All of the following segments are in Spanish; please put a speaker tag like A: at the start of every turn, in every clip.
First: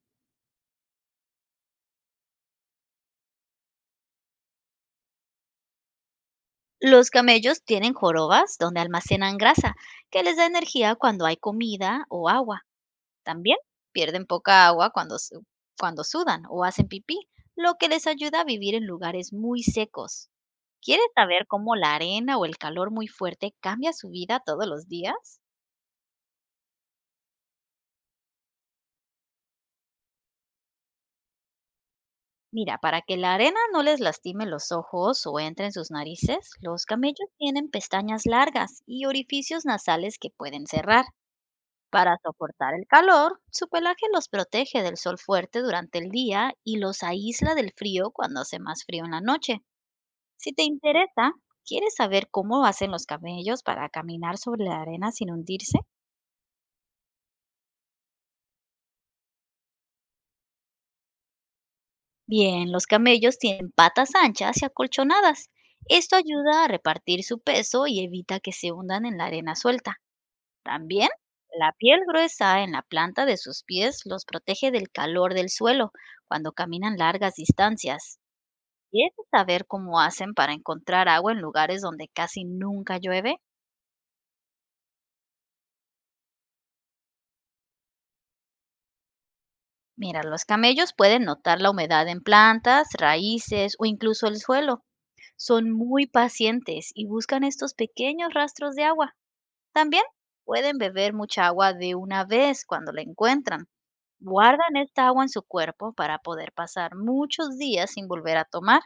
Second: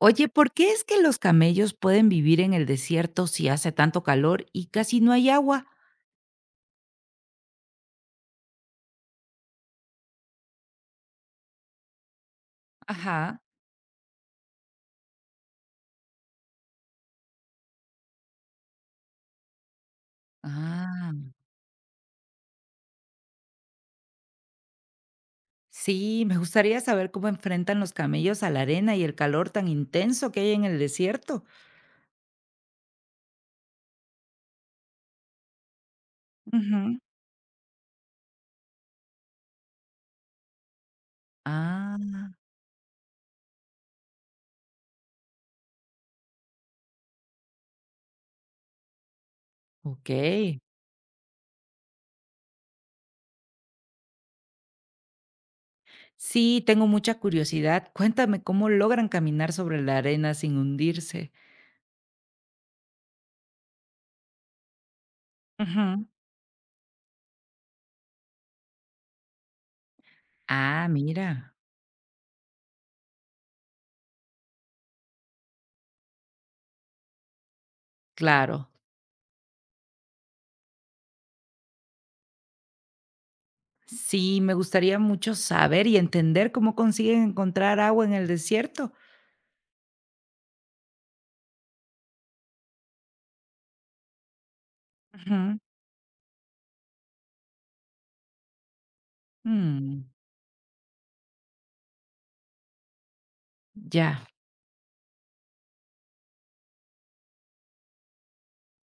A: Oye, ¿por qué es que los camellos pueden vivir en el desierto si hace tanto calor y casi no hay agua?
B: Los camellos tienen jorobas donde almacenan grasa, que les da energía cuando hay comida o agua.
A: Ajá.
B: También pierden poca agua cuando, cuando sudan o hacen pipí, lo que les ayuda a vivir en lugares muy secos. ¿Quieres
A: Ah.
B: saber cómo la arena o el calor muy fuerte cambia su vida todos los días?
A: Sí, me gustaría saber cómo enfrentan los camellos a la arena y el calor tan intenso que hay en el desierto.
B: Mira, para que la arena no les lastime los ojos o entre en sus narices, los
A: Ujú.
B: camellos tienen pestañas largas y orificios nasales que pueden cerrar.
A: Ah,
B: Para soportar el calor, su pelaje los protege del sol fuerte durante el día y los aísla del frío cuando hace más frío en la noche. Si
A: ok.
B: te interesa, ¿quieres saber cómo hacen los camellos para caminar sobre la arena sin hundirse?
A: Sí, tengo mucha curiosidad. Cuéntame cómo logran caminar sobre la arena sin hundirse.
B: Bien, los camellos tienen patas anchas y acolchonadas.
A: Ujú.
B: Esto ayuda a repartir su peso y evita que se hundan en la arena suelta.
A: Ah,
B: También,
A: mira,
B: la piel gruesa en la planta de sus pies los protege del calor del suelo cuando caminan largas distancias.
A: claro.
B: ¿Quieres saber cómo hacen para encontrar agua en lugares donde casi nunca llueve?
A: Sí, me gustaría mucho saber y entender cómo consiguen encontrar agua en el desierto.
B: Mira, los camellos pueden notar la humedad en plantas, raíces o incluso el suelo.
A: Ujú.
B: Son muy pacientes y buscan estos pequeños rastros de agua.
A: Mm,
B: También pueden beber mucha agua de una vez cuando la encuentran.
A: ya,
B: Guardan esta agua en su cuerpo para poder pasar muchos días sin volver a tomar.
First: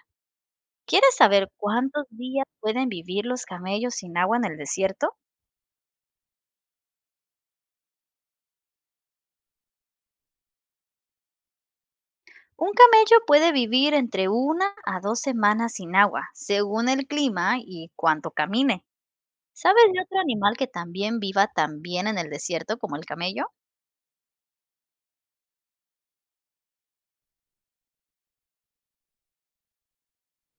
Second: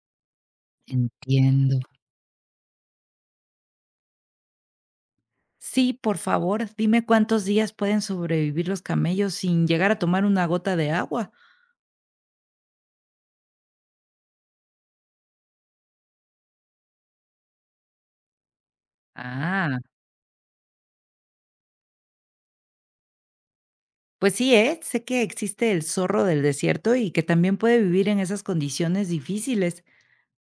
B: ¿Quieres saber
A: entiendo.
B: cuántos días pueden vivir los camellos sin agua en el desierto?
A: Sí, por favor, dime cuántos días pueden sobrevivir los camellos sin llegar a tomar una gota de agua.
B: Un camello puede vivir entre una a dos semanas sin agua, según el clima y cuánto camine.
A: Ah,
B: ¿Sabes de otro animal que también viva también en el desierto como el camello?
A: pues sí, ¿eh? Sé que existe el zorro del desierto y que también puede vivir en esas condiciones difíciles.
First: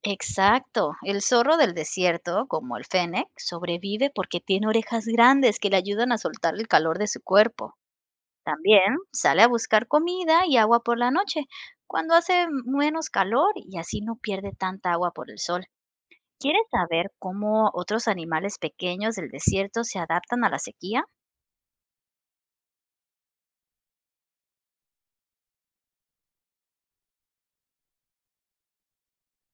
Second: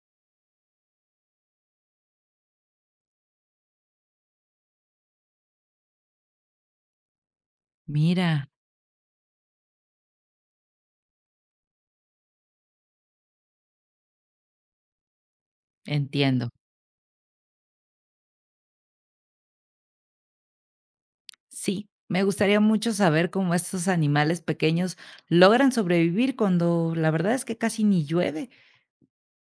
B: Exacto, el zorro del desierto, como el fennec, sobrevive porque tiene orejas grandes que le ayudan a soltar el calor de su cuerpo.
A: Mira,
B: También sale a buscar comida y agua por la noche, cuando hace menos calor y así no pierde tanta agua por el sol.
A: entiendo.
B: ¿Quieres saber cómo otros animales pequeños del desierto se adaptan a la sequía?
A: Sí, me gustaría mucho saber cómo estos animales pequeños logran sobrevivir cuando la verdad es que casi ni llueve.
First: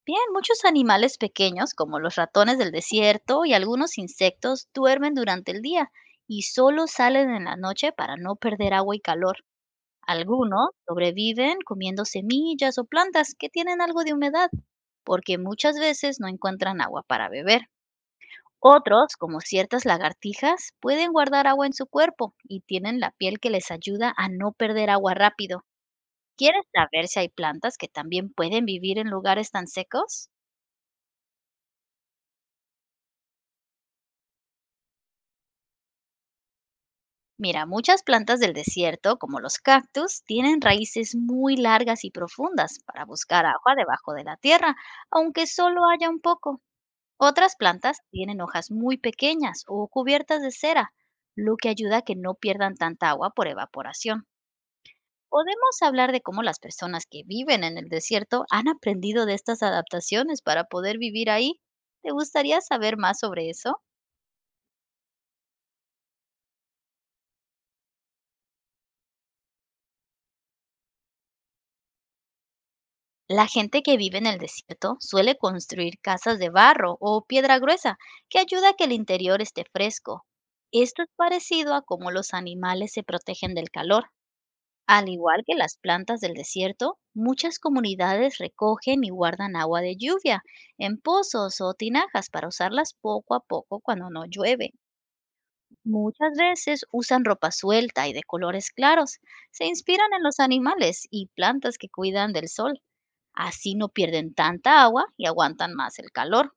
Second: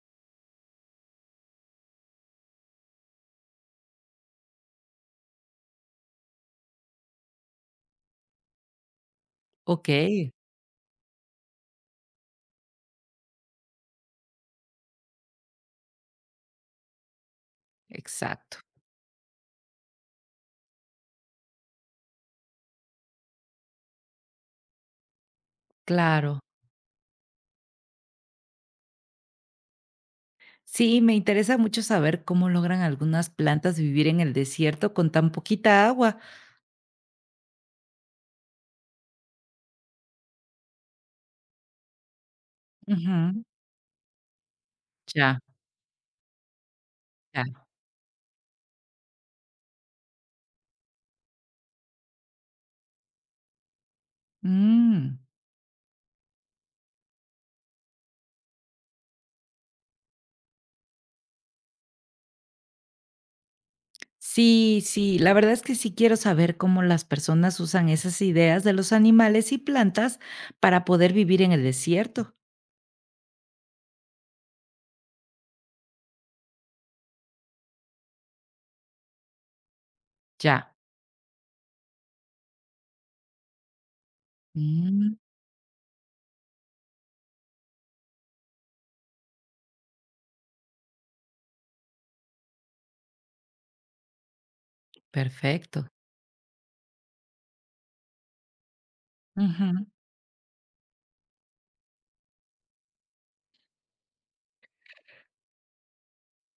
B: Bien, muchos animales pequeños, como los ratones del desierto y algunos insectos, duermen durante el día y solo salen en la noche para no perder agua y calor.
A: Ok,
B: Algunos sobreviven comiendo semillas o plantas que tienen algo de humedad, porque muchas veces no encuentran agua para beber.
A: exacto.
B: Otros, como ciertas lagartijas, pueden guardar agua en su cuerpo y tienen la piel que les ayuda a no perder agua rápido.
A: Claro.
B: ¿Quieres saber si hay plantas que también pueden vivir en lugares tan secos?
A: Sí, me interesa mucho saber cómo logran algunas plantas vivir en el desierto con tan poquita agua.
B: Mira, muchas plantas del desierto, como los cactus, tienen raíces muy largas y profundas para
A: Ujú.
B: buscar agua debajo de la tierra,
A: Ya,
B: aunque solo haya un poco. Otras
A: ya.
B: plantas tienen hojas muy pequeñas o cubiertas de cera, lo que ayuda a que no pierdan tanta agua por evaporación.
A: Mm.
B: Podemos hablar de cómo las personas que viven en el desierto han aprendido de estas adaptaciones para poder vivir ahí. ¿Te gustaría saber más sobre eso?
A: Sí, sí, la verdad es que sí quiero saber cómo las personas usan esas ideas de los animales y plantas para poder vivir en el desierto.
B: La gente que vive en el desierto suele construir casas de barro o piedra gruesa, que ayuda a que el interior esté fresco.
A: Ya.
B: Esto es parecido a cómo los animales se protegen del calor. Al
A: Mm.
B: igual que las plantas del desierto, muchas comunidades recogen y guardan agua de lluvia en pozos o tinajas para usarlas poco a poco cuando no llueve.
A: Perfecto.
B: Muchas veces usan ropa suelta y de colores claros. Se
A: Ujú.
B: inspiran en los animales y plantas que cuidan del sol. Así no pierden tanta agua y aguantan más el calor.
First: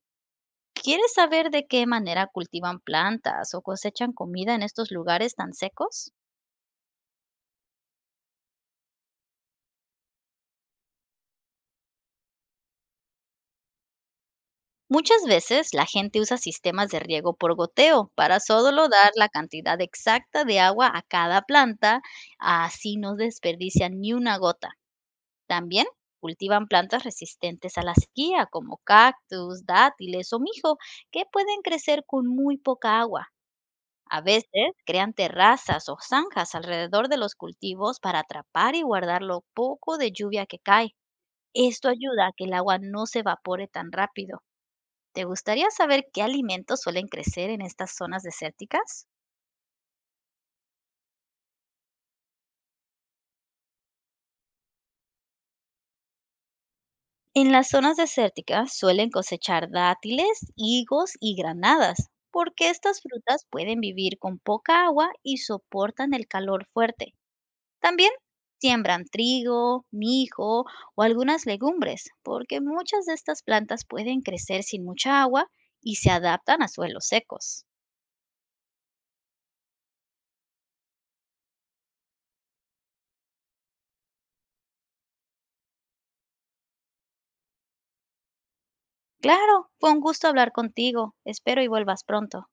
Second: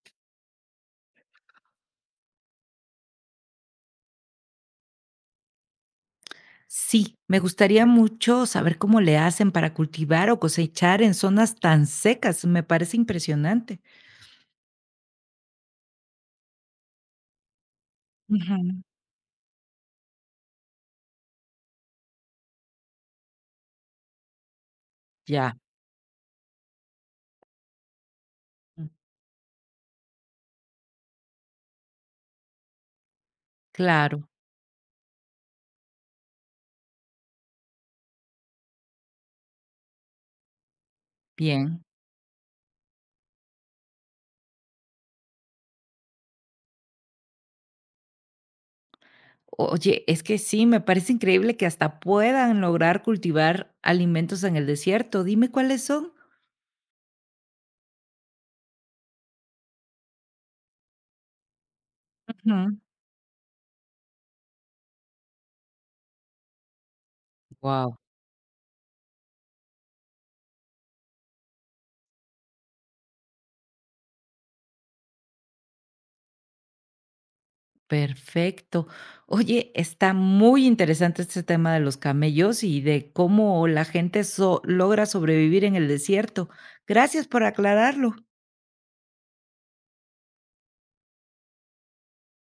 B: ¿Quieres saber de qué manera cultivan plantas o cosechan comida en estos lugares tan secos?
A: Sí, me gustaría mucho saber cómo le hacen para cultivar o cosechar en zonas tan secas. Me parece impresionante.
B: Muchas veces la gente usa sistemas de riego por goteo para
A: Ujú.
B: solo dar la cantidad exacta de agua a cada planta, así no desperdician ni una gota.
A: Ya,
B: También cultivan plantas resistentes a la sequía, como
A: mm,
B: cactus, dátiles o mijo, que pueden crecer con muy poca agua. A
A: claro.
B: veces crean terrazas o zanjas alrededor de los cultivos para atrapar y guardar lo poco de lluvia que cae.
A: Bien.
B: Esto ayuda a que el agua no se evapore tan rápido. ¿Te gustaría saber qué alimentos suelen crecer en estas zonas desérticas?
A: Oye, es que sí, me parece increíble que hasta puedan lograr cultivar alimentos en el desierto. Dime cuáles son.
B: En las zonas desérticas suelen cosechar dátiles, higos y granadas, porque estas frutas pueden vivir con poca agua y soportan el calor fuerte.
A: Wow,
B: También siembran trigo, mijo o algunas legumbres, porque muchas de estas plantas pueden crecer sin mucha agua y se adaptan a suelos secos.
A: perfecto. Oye, está muy interesante este tema de los camellos y de cómo la gente logra sobrevivir en el desierto. Gracias por aclararlo.
B: Claro, fue un gusto hablar contigo. Espero y vuelvas pronto.